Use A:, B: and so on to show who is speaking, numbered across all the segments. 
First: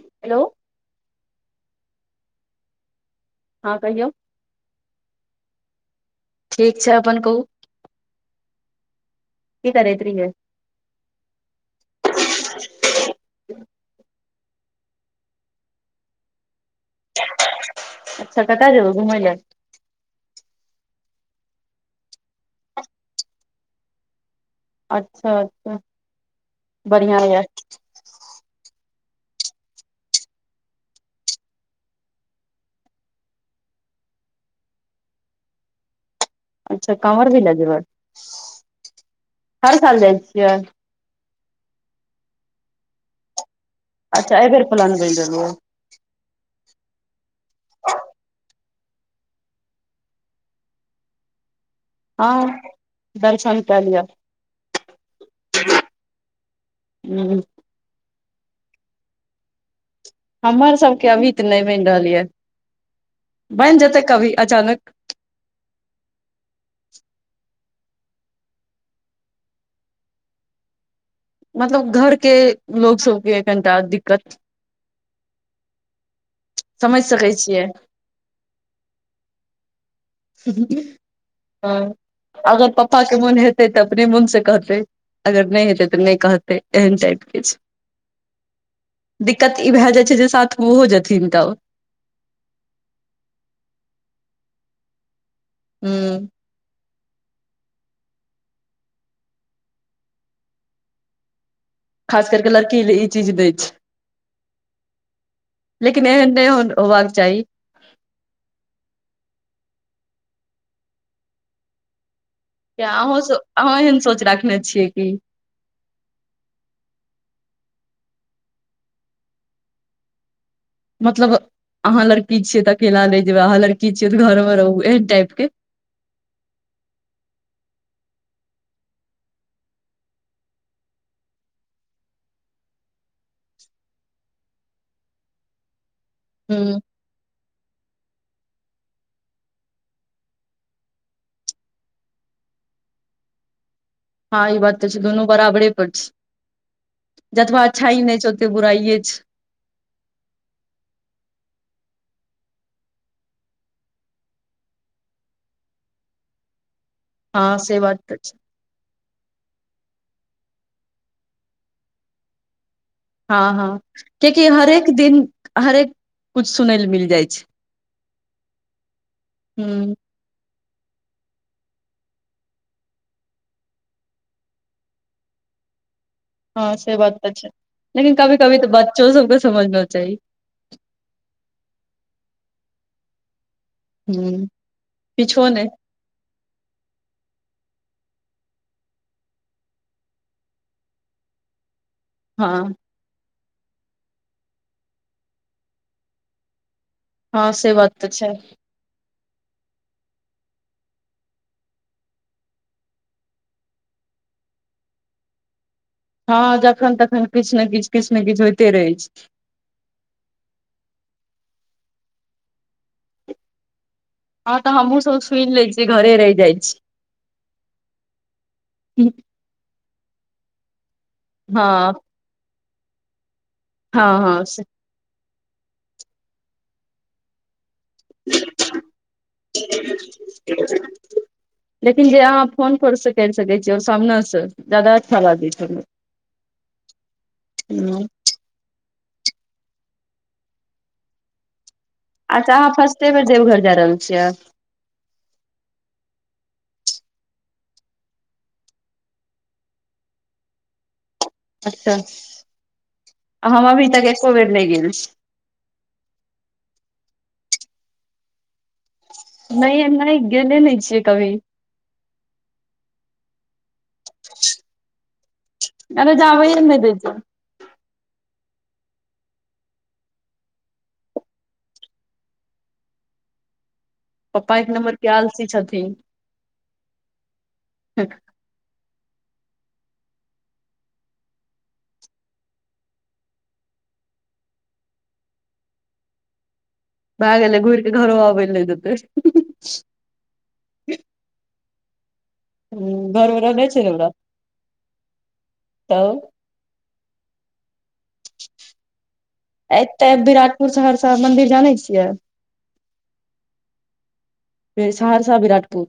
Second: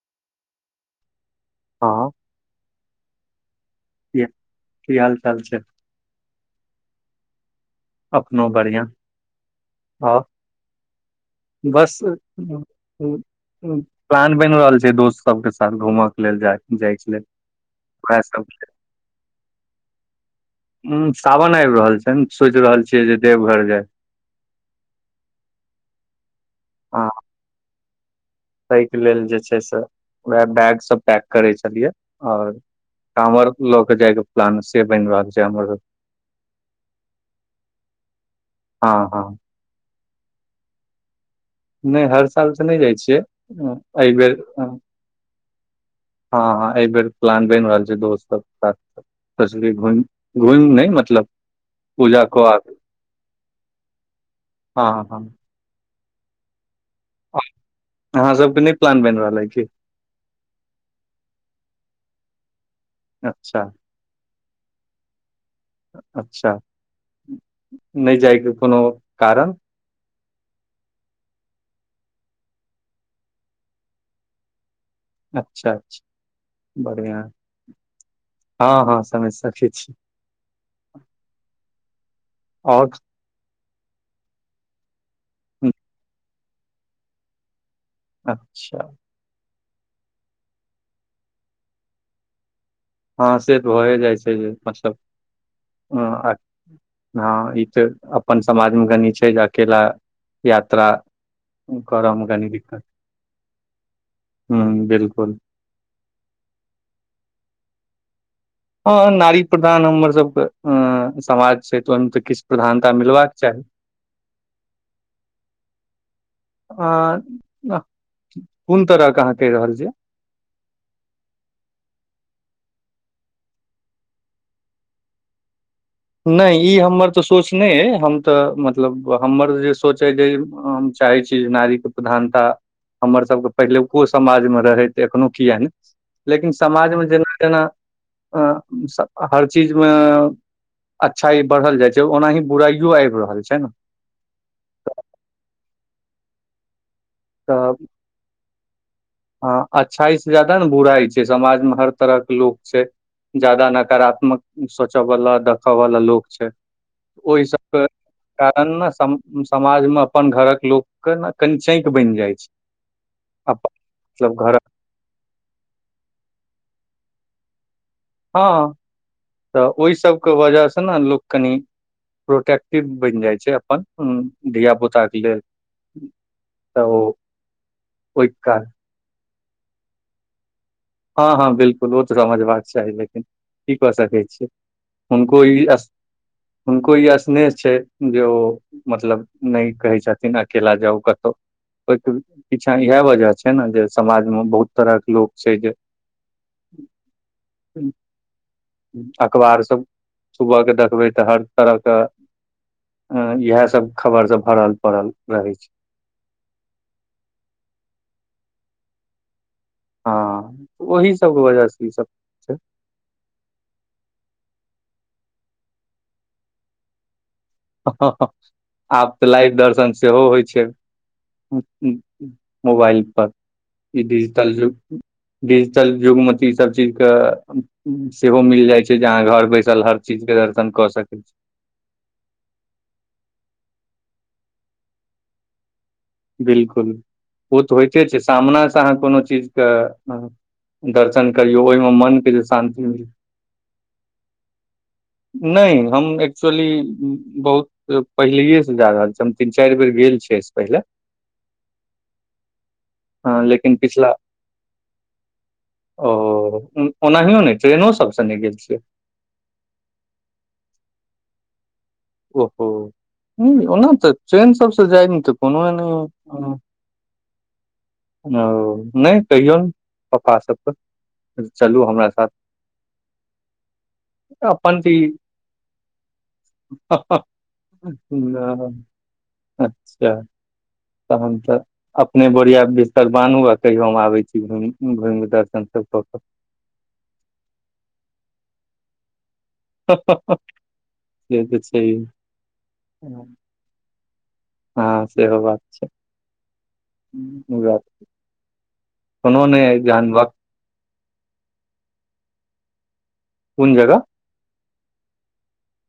A: Hello
B: हं
A: हं कहियौ।
B: की -की हाल -चाल छय।
A: ठीक छय, अपन कहू।
B: अपनो बढ़िया
A: की करैत
B: और।
A: [inaudible]
B: बस प्लान बनि रहल छय, दोस्त सब के साथ घूमय के लेल जाय। जाइ छलय, उहे सबके।
A: [unintelligible] घुमै ले
B: उंह सावन आबि रहल छै न, सोच रहल छिय जे देवघर जाय।
A: अच्छा -अच्छा बढ़िया ये।
B: तहिके लेल जे छै, से उहे बैग सभ पैक करै छलियै और कांवर ल क जाय के प्लान से बनि रहल छै, हमर सभ के।
A: अच्छा कांवर भी ल जेबै,
B: हँ हँ
A: हर साल जाय छिय।
B: नहि हर साल त नहि जाइ छियै, एहि बेेर
A: अच्छा बेर
B: हं-
A: प्लान बनि रहलै
B: हं अय बेर प्लान बनि रहल छै, दोस्त सब के साथ [unintelligible] घुमि नहि मतलब पूजा कऽ
A: हं
B: आर
A: दर्शन क लिय।
B: ह - ह।
A: [unintelligible]
B: अहाँ सबके नै प्लान बैन रहल ऐय, कि?
A: हमर सबके अभी तऽ नै बैन रहल यऽ
B: अच्छा
A: बैन जेतै कभी अचानक
B: अच्छा, नै जायके कोनो कारण?
A: मतलब घर के लोग सबके, कनिटा दिक्कत
B: अच्छा - अच्छा
A: समझ
B: बढ़िआ,
A: सकै छियै
B: ह - ह समझ सकै छी।
A: ह अगर
B: आओर
A: पापा के मोन हेतै तऽ अपने मोन से कहतै अगर नै
B: हूँ,
A: हेतै तऽ नै कहतै एहन टाइप के छे।
B: अच्छा।
A: दिक्कत इ भे जाइ छै, जे साथ में ओहो जेथिन गाँव।
B: ह से तऽ भए जाइ छै जे मतलब ह ह इ तऽ अपन समाज मे कनी छै, जे अकेला यात्रा करमे
A: खास करके
B: कनी
A: लड़की
B: दिककत
A: ई चीज दै छै
B: ह बिलकुल
A: लेकिन एहेन नै हो, होवाक चाही
B: ह नारी प्रधान हमर सबके, ह समाज छै, तहन त किछ
A: किये अहूँ सब अहूँ एहन सोच राखने छियै कि
B: ह कुन तरह के अहाँ कैह रहल छीयै
A: मतलब अहाँ लड़की छीयै तऽ अकेला ले जेबै अहाँ लड़की छीयै तऽ घर मे रहु, एहन टाइप के
B: नै इ हमर तऽ सोच नै ऐय, हम तऽ मतलब हमर जे सोच अइ जे चाहै छी जे नारीक के प्रधानता हमर सबके पहिलुको समाजमे रहै, एखनो किये नै लेकिन
A: ह
B: समाजमे जेना - जेना अ हर चीजमे अच्छाई बढ़ल जाइ छै, ओनाही बुराइयो ऐब रहल छैन
A: ह इ बात तऽ छै दुनू बराबरे पर छै, जतबा अच्छाइ नै छै त बुराइए छै
B: ह अच्छाइ से जादा न बुराइ छै, समाज मे हर तरह के लोक छै। जादा नकारात्मक सोच वाला देख वाल लोक छै। ओहि
A: हँ
B: सभ
A: से
B: [unintelligible]
A: बात तऽ छै
B: तन न समाज म अपन घरक लोक के ने कनि चैक बैन जै छै।
A: ह - ह
B: अपन मतलब
A: कियेकि
B: घर
A: हरेक दिन हरेक कुछ सुनै ले मिल जै छै।
B: ह तऽ
A: ह
B: ओय सबके वजह सँ न लोक कनि प्रोटेक्टिव बैन जाय छै, अपन धियापुताक लेल।
A: ह से बात तऽ छै लेकिन
B: ओहि
A: कभी- कभी
B: कारण
A: तऽ बच्चो सबके समझना चाही।
B: ह - ह बिलकुल ओ तऽ समझबाक चाही, लेकिन की कऽ सकैत
A: ह
B: छियै हुनको
A: किछो नहि
B: इ हुनको येह स्नेह छै जे ओ मतलब नैय कहै छथिन अकेला जाउ कतौ, ओय
A: हँ
B: पीछा इहे वजह छैय न, जे समाज मे बहुत तरहक लोक छै जे
A: ह से बात तऽ छैय।
B: अकबार सब सुबह के देखबै तऽ, हर तरह क ह इहे सब खबर सब भरल पड़ल रहै छैय।
A: ह जखन -तखन किछ ने किछ- किछ ने किछ होयते रहै छैय।
B: ह ओहि सबके वजह से इ सब। छै
A: ह तऽ हमहु सब सुन लैछी घरे रैह जाय छी। छी
B: आब तऽ लाइव दर्शन सेहो होय छैय।
A: हँ
B: मोबाइल पर इ
A: हँ हँ
B: डिजिटल
A: से
B: जुग। डिजिटल युग मे तऽ इ सब चीज कऽ सेहो मिल जाय छै, जे आहाँ घर बैसल हर चीज के दर्शन क सकै छी।
A: लेकिन जे आहाँ फोन पर स कैर सकै छि, ओर सामने स ज्यादा अच्छा लागै छैय न।
B: बिल्कुल, ओ तऽ होयते छैय। सामना सँ आहाँ कोनो चिज के दर्शन करियौ ओय मे मन
A: अच्छा अहाँ फस्टे बेर देवघर जा रहल छियै।
B: नैय हम एकचुवली बहु त पहिलैये से जा रहल छियै, हम तीन चारि बेर गेल छियै अैय से पहिले।
A: अच्छा,
B: अ,
A: आ हम
B: लेकिन
A: अभी
B: पिछला
A: तक एको बेर नैय गेल छी।
B: ओ ओनाहियो नहि ट्रेनो सब से नैय गेल छियै।
A: नहिए नैय गेले नैय छियै कभी।
B: ओहो, नहि ओना तऽ ट्रेन सब से जाय तऽ कोनो एहन नहि हँ
A: नैय दैत जॉ
B: ओ, नहि कहियौन पापा सबके चलू हमरा साथ।
A: पप्पा एक
B: अपन तऽ
A: नम्बर
B: इ,
A: के आलसी छथिन
B: ह ह [unintelligible] अच्छा तहन तऽ अपने बोरिया बिस -तर बानहु, आ कहियो हम आबै छी घुम- घुइम क दर्शन सब कऽ कऽ।
A: भए गेलै, घुइर केऽ घरो अबै लैं नहि देतै।
B: [unintelligible] से तऽ छैहे।
A: घर मे रहने छै ने ओकरा
B: हाँ सेहो बात छैय।
A: तऽ
B: [unintelligible] कोनो नहि अइ
A: अइते
B: जहन वक्त
A: विराटपुर सहरसा मन्दिर जानै छियै।
B: कुन जगह
A: एय सहरसा विराटपुर।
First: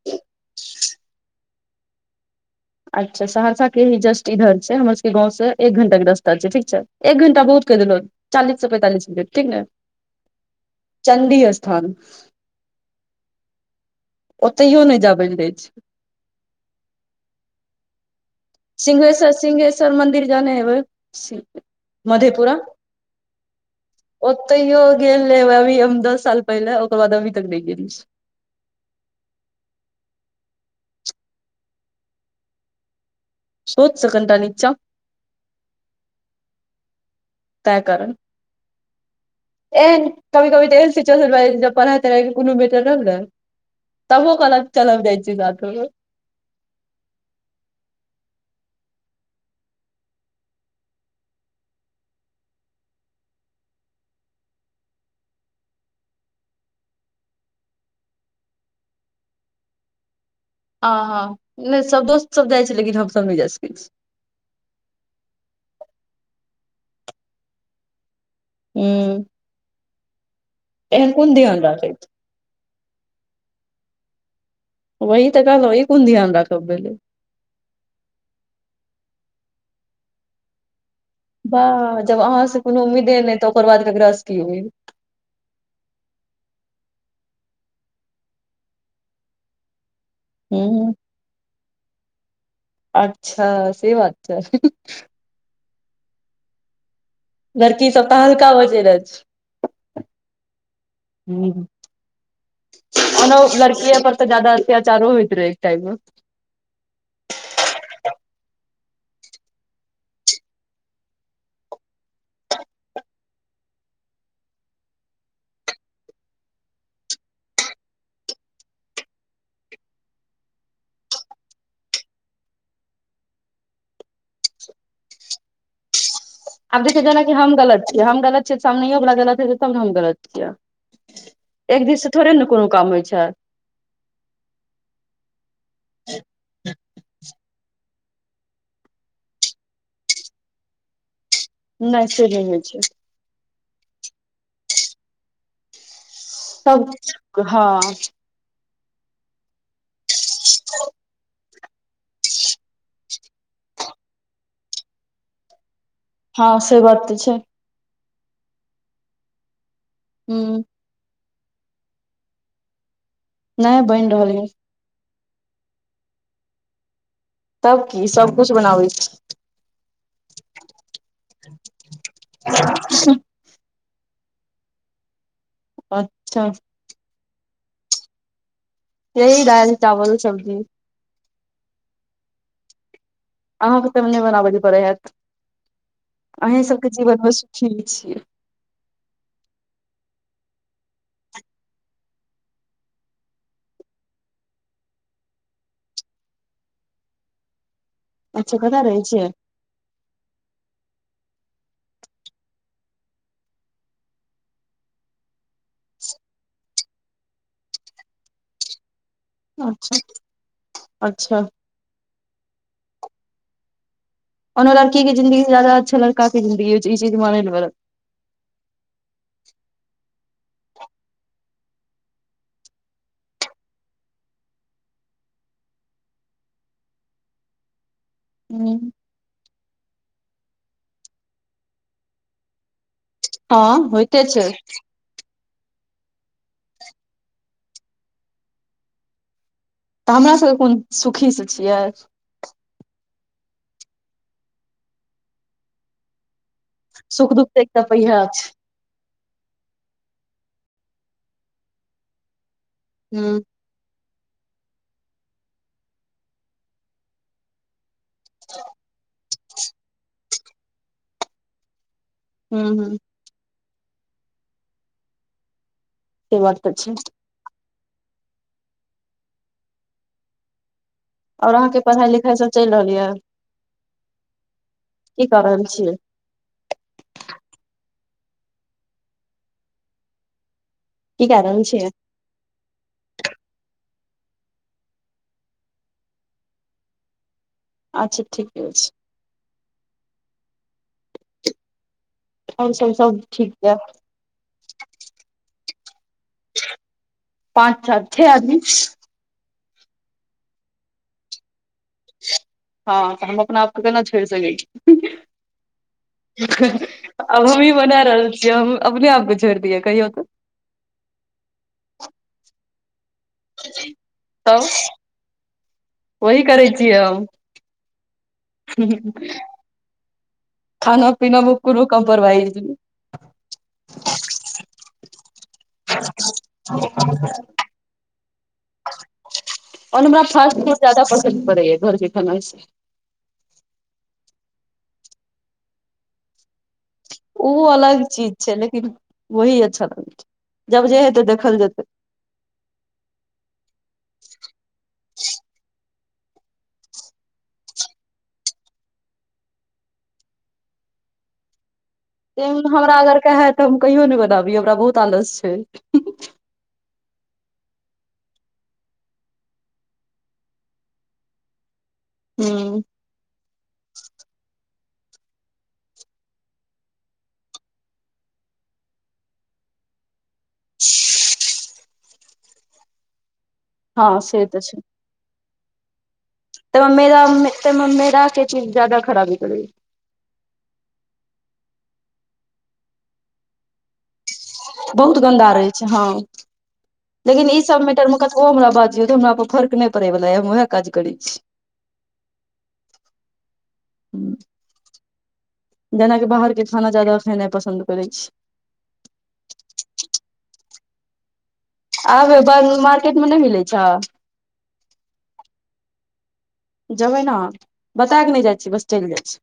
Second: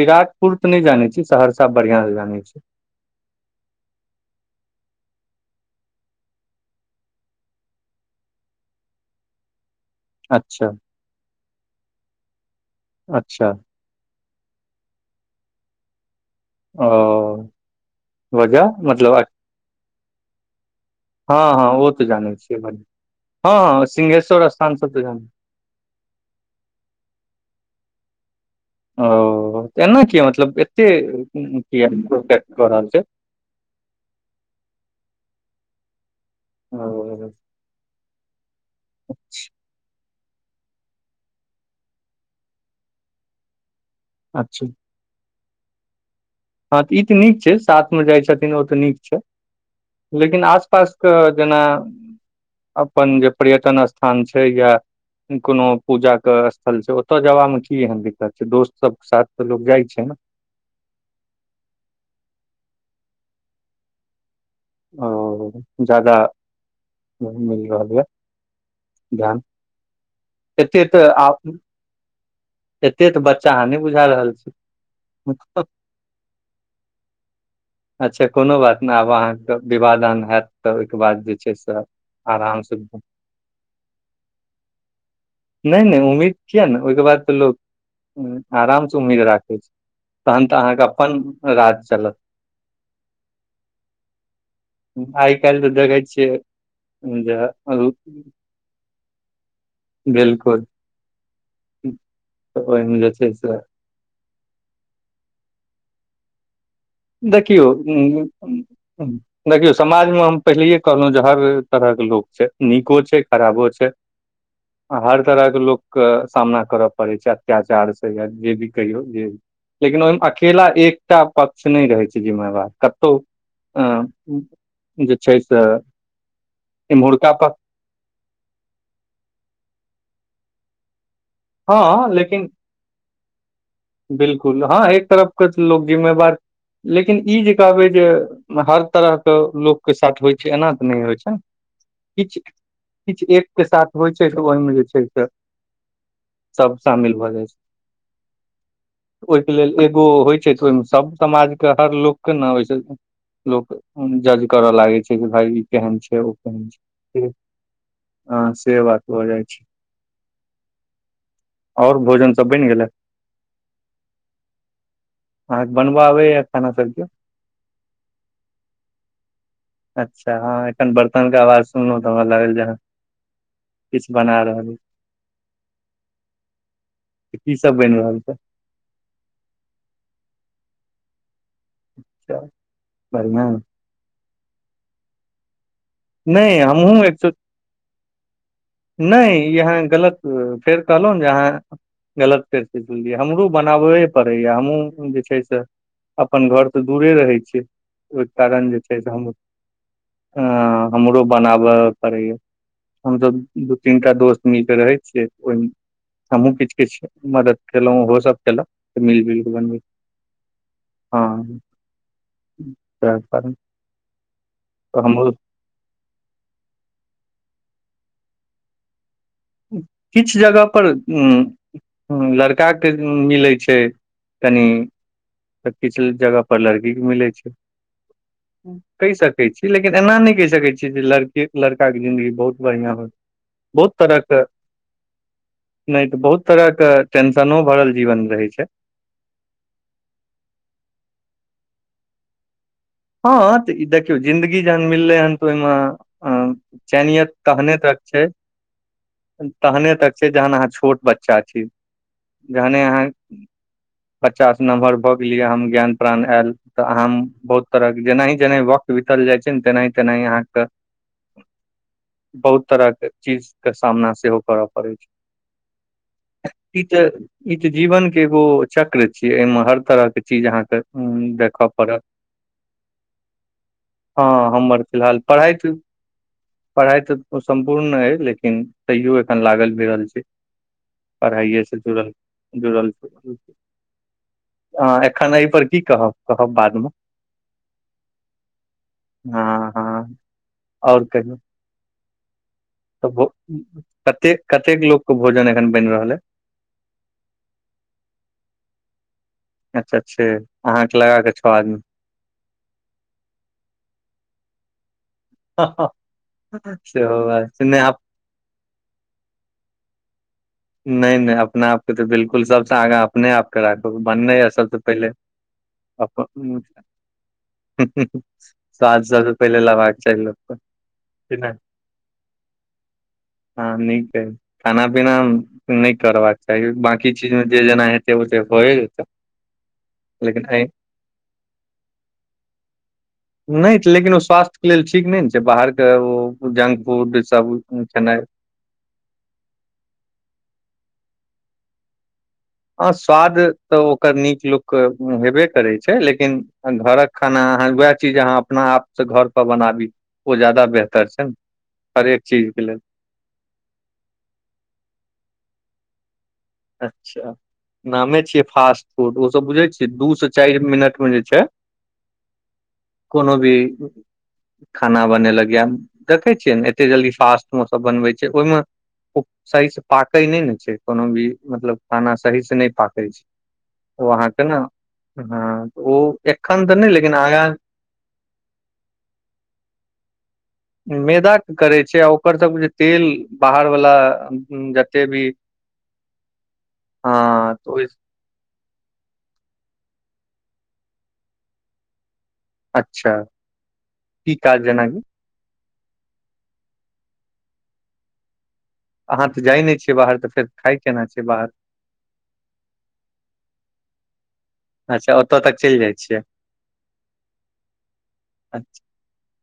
B: विराटपुर तऽ नहि जानै छियै, सहरसा बढ़ियां से जानै छियै।
A: अच्छा सहरसा के ही जस्ट इधर छै, हमर सबके गाँंव से एक घण्टा के रास्ता छै, ठीक छै, एक घंटा बहुत कैह देलौ। चालीस स पैंतालिस मिनट ठीक ने।
B: अच्छा
A: चण्डी स्थान।
B: अच्छा
A: ओतहियो नहि जाबै लैं दय छय।
B: ओ वजह मतलब
A: सिंहेश्वर -सिंहेश्वर मंन्दिर जाने हेबै।
B: हँ हँ ओ तऽ जानै
A: मधेपुरा
B: छियै बढ़ हँ हँ सिंहेश्वर स्थान
A: ओतैहो
B: सब तऽ
A: गेल
B: जानै
A: हेबै अभी हम दस साल पहिले ओकर बाद अभी तक नैय गेल छियै।
B: ओ एना किया मतलब एते किया प्रोटेक्ट कऽ रहल छैथ।
A: सोच सऽ कनिटा निच्चा।
B: ओ
A: तैं कारण ए कभी कभी तऽ एहन सीच्वेशन भ जाइ छै, जब पढ़ाइ- तढाई के कोनो मेटर रहल न। तबहो
B: अच्छा
A: कहलक चल हम जाय छियऊ साथ में
B: हँ, तऽ ई तऽ नीक छै, साथमे जाइ छथिन ओ तऽ नीक छै। लेकिन आस पास कऽ जेना अपन जे पर्यटन स्थान छै। या कोनो पूजा के स्थल छै, ओतऽ जेबामे की एहन दिक्कत छै, दोस्त सबके साथ तऽ लोग जाइ छै न।
A: अ हँ, नहि सब दोस्त सब जाइ छै, लेकिन हमसब नहि जाय सकै छी।
B: ओ जादा नहीं मिल रहल यऽ
A: हूँ
B: ध्यान, एतेत
A: एहन
B: आ
A: कोन ध्यान राखैत
B: एते तऽ बच्चा अहाँ नहि बुझा रहल छी।
A: वही तऽ कहलहु इ कोन ध्यान राखब भेलइ
B: अच्छा कोनो बात नहि आब अहाँके विवाह दान हैत तऽ ओहिके बाद जे छै से
A: वाह जब अहाँ से
B: आराम
A: कोनो
B: नहि
A: उम्मीदे नय तऽ ओकर बाद केकरासँ की उम्मीद।
B: नहि नहि उम्मीद किए ने ओहिके बाद तऽ लोक आराम से उम्मीद राखै छैय। तहन तऽ अहाँके
A: हूँ
B: अपन राज चलत।
A: अच्छा से बात छैय।
B: आइ काल्हि तऽ देखै छियै जे
A: लड़की [unintelligible]
B: बिलकुल
A: [unintelligible]
B: तऽ ओहिमे जे छै से
A: ज जादा अत्यचारो होइत रहै एक टाइम मे।
B: देखियौ देखियौ समाजमे हम पहिले कहलहुं जे हर तरहके लोक छैय। नीको छैय खराबो छैय। हर तरहके लोकके सामना करऽ पड़ै छैय अत्याचार से या जे भी कहियौ जे लेकिन ओहिमे अकेला एकटा पक्ष से नहि रहै छैय जिम्मेवार कतहु जे छैय से
A: आब देखियौ जेना कि
B: इम्हुरका
A: हम
B: पक्ष
A: गलत छियै हम गलत सामनेयो वला गलत हेतै तब ने हम गलत छियै। एक दिससँ
B: हँ
A: थोड़े ने
B: लेकिन
A: कोनो काम होइ छैय।
B: बिलकुल हँ एक तरफके लोक जिम्मेवार लेकिन ई जे कहबै जे हर तरहके लोकके साथ होइ छैय एना तऽ नहि होइ छैय।
A: नहि से नहि होइ छैय।
B: किछु एकके साथ होइ छैय त ओहिमे जे छैय से सब शामिल भऽ जाइ छैय।
A: हँ।
B: ओहिके लेल एगो होइ छैय तऽ ओहिमे सभ समाज के हर लोकके ने ओहिस लोक जज करऽ लागे छैय कि भाय ई केहन
A: हँ से बात तऽ
B: छैय।
A: छै
B: आ से बात भ जाइ छैय।
A: हू।
B: आओर भोजन सब बनि गेलै।
A: नहि बनि रहल अइ।
B: अहाँक बनबा आबैयै खाना सभकिछु।
A: तब की सब कुछ बनाबै छी।
B: अच्छा हँ एखन बर्तनके आवाज सुनलहु तऽ हमरा लागल जे ह
A: छी
B: किछु बना रहलइ
A: अच्छा।
B: की सब बनि रहल छैय।
A: यही दालि चावल सब्जी।
B: अच्छा बढ़िआँ।
A: अहाँके तब नहि बनाबै ल पड़े हत
B: नहि
A: अहीं सबके
B: हमहूँ
A: जीवनमे
B: एक
A: सुखी छीयै।
B: नहि इ अहाँ गलत फेर कहलहु जे अहाँ गलत करिके बुझलियै हमरो बनाबे पड़ैए हमहूँ जे छै से अपन घरसँ दूरे रहै छियै ओहि
A: अच्छा
B: कारण जे
A: कतऽ
B: छैय
A: रहै
B: से हम‌
A: छियै
B: अ हमरो बनाबय पड़ैए। हमसभ दू तीन टा दोस्त मिलके रहै छियै ओहिमे। हमहुँ किछ किछ मदद केलहुं ओहो सब केलक मिल जुलि
A: अच्छा अच्छा
B: हँ। [unintelligible]
A: ओना लड़की के
B: हमरो
A: ज़िन्दगी से जादा अच्छा लड़का के जिन्दगी हौइ छै ई चीज मानै ले पडत।
B: किछु जगह पर उं ह लड़काके मिलै छै कनि तऽ किछ जगह पर लड़की के मिलै छै।
A: हूँ
B: कहि सकै छी लेकिन एना नहि कहि सकैत छी जे लड़कि से लड़काके जिंन्दगी बहुत बढ़िआँ होय
A: हॅं।
B: बहुत तरह के नहि तऽ बहुत तरह के टेंशनो भरल जीवन रहै छै।
A: तऽ हमरा सभके कोन सुखीसँ छियै।
B: हँ तऽ ई देखियौ जिन्दगी जहन मिललै हन तऽ ओहिमे अं
A: सुख
B: चैनियत
A: दुख तऽ
B: तहने
A: एकटा
B: तक
A: पैहा
B: छै तहने तक छै जहन अहाँ छोट बच्चा छी जहने अहाँ
A: हूँ
B: बच्चा स नम्हर भऽ गेलियै अहांमें ज्ञान प्राण आयल तऽ अहाॅं बहुत तरहक जेनाहि जेनाहि वक्त बीतल जाइ छै ने तेनाहि तेनाही अहाँके बहुत
A: हूँ हूँ
B: तरहके चीजके सामना सेहो करय पड़ै छै।
A: से बात तऽ
B: ई
A: छै
B: त ई त जीवन के एगो चक्र छीेयै ऐमे हर तरह के चीज अहांके
A: और अहां के पढ़ाई लिखाई सब चलि रहल ये।
B: हँ हमर फिलहाल
A: कऽ
B: पढ़ाइ
A: रहल
B: त
A: छियै
B: पढ़ाइ तऽ सम्पूर्ण अय लेकिन तैयो एखन लागल भीरल छी।
A: की कए रहल
B: पढ़ाइयेसे
A: छियै
B: जुड़ल। जुड़ल छी एखन एहि पर की कहब कहब बादमे।
A: आच्छा ठीके छै।
B: हँ हँ और कहियौ
A: आओर सब
B: तो
A: सब
B: ब
A: ठीक यै
B: कते कतेक लोक के भोजन एखन बनि रहल ऐ?
A: पाँच छह आदमी।
B: अच्छा छअ अहाँके लगा के छओ आदमी।
A: हँ तऽ हम अपना आपके केना छोइड़ सकै छी। हें हें
B: सेहो
A: अब
B: बात छै
A: हमी
B: नहि आप
A: बने रहल छियै हम अपने आपके छोइड़ दियए कहियो तऽ।
B: नहि नहि अपना आपके तऽ बिलकुल सबसँ आगा अपने आपके राखब बननाय आ
A: तब
B: सबसँ पहिले।
A: वही करै छियै हम।
B: हूं हूं स्वाद सबस पहिले लेबाक चाही लोक के।
A: खाना पीना में कूनु कम्प्रोमाइज नै।
B: हँ नीक अय खाना पीना नहि करबाक चाही बाकी चीज मे जे जेना हेतै ओते भए जेतै।
A: ओना हमरा
B: लेकिन
A: फास्ट
B: एहि
A: फूड जादा पसन्द पड़ै या घर के खाना से।
B: नहि त लेकिन ओ स्वास्थ्य के लेल ठीक नहि ने छै बाहर के ओ जंक फूड सब
A: ऊ अलग
B: खेनाइ
A: चीज छै लेकिन वही अच्छा लगै छै जब जे हेतै देखल जेतै।
B: हॅं स्वाद तऽ ओकर नीक लोक के हेबे करै छै लेकिन घरक खाना अहाँ उएह चीज अहाँ अपना आपसँ घरपर बनाबी। ओ जादा बेहतर छै न।
A: एम हमरा अगर कहै तऽ हम कहियो नहि बनाबी हमरा बहुत आलस छै।
B: अच्छा। नामे छियै फास्ट फूड ओ सब बुझे छियै दू से चारि मिनट में जे छै
A: हूँ
B: कोनो भी खाना बनेलक य देखैत छियै ने एते जल्दी फास्टमे सभ बनबैत छै। ओहिमे ओ सही से पाकै नहि ने छै कोनो भी मतलब खाना सहीसँ नहि पाकै छै ओ
A: हँ
B: अहाँके
A: से
B: ने हँ ओ एक
A: त त मेरा के चीज जाददा खराबी करब
B: मैदा के करै छै आ ओकर सब जे तेल बाहर वाला जते
A: बहुत
B: भी
A: गन्दा रहै छै। हँ
B: हँ
A: लेकिन ई
B: तऽ
A: सब
B: ओहि
A: मेटर मे हमरा बाजी हमरा पर फर्क नहि पड़ेवला हम उएह काज करै छी।
B: अच्छा की काज जेनाकी
A: जेनाकि बाहर के खाना ज्यादा खेनाइ पसन्द करैत छी।
B: अहाँ तऽ'जाइ नहि छियै बाहर तऽ' फेर खााय केना छै। बाहर
A: आबे ब मार्केट मे नहि मिलै छ
B: अच्छा ओतऽ' तक चलि जाइ छियै।
A: जेबै ने बता कऽ 'नहि जाइ छियै बस चलि जाइ छीिय।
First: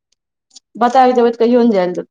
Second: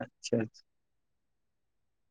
B: अच्छाा।
A: बताब देबै कऽहिऔौन जाइल तऽ'